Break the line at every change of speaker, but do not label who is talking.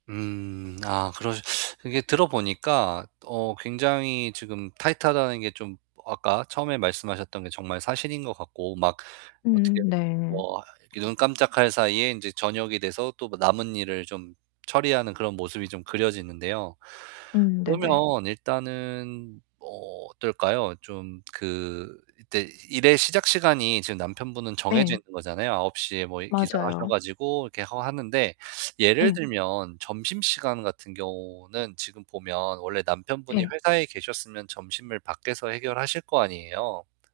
음. 아, 그러시 이게 들어 보니까 어 굉장히 지금 타이트하다는 게 좀 어 아까 처음에 말씀하셨던 게 정말 사실인 것 같고, 막 어떻게
음 네.
뭐 이 눈 깜짝할 사이에 인제 저녁이 돼서 또 그 남은 일을 좀 처리하는 그런 모습이 좀 그려지는데요.
음 네네.
그러면 일단은 뭐 어떨까요? 좀 그 그때 일의 시작 시간이 지금 남편분은 정해져
네.
있는 거잖아요. 9:00 에 뭐 이렇게 기상하셔
맞아요.
가지고 이렇게 하 하는데 예를
예.
들면 점심시간 같은 경우는 지금 보면 원래 남편분이
예.
회사에 계셨으면 점심을 밖에서 해결하실 거 아니에요.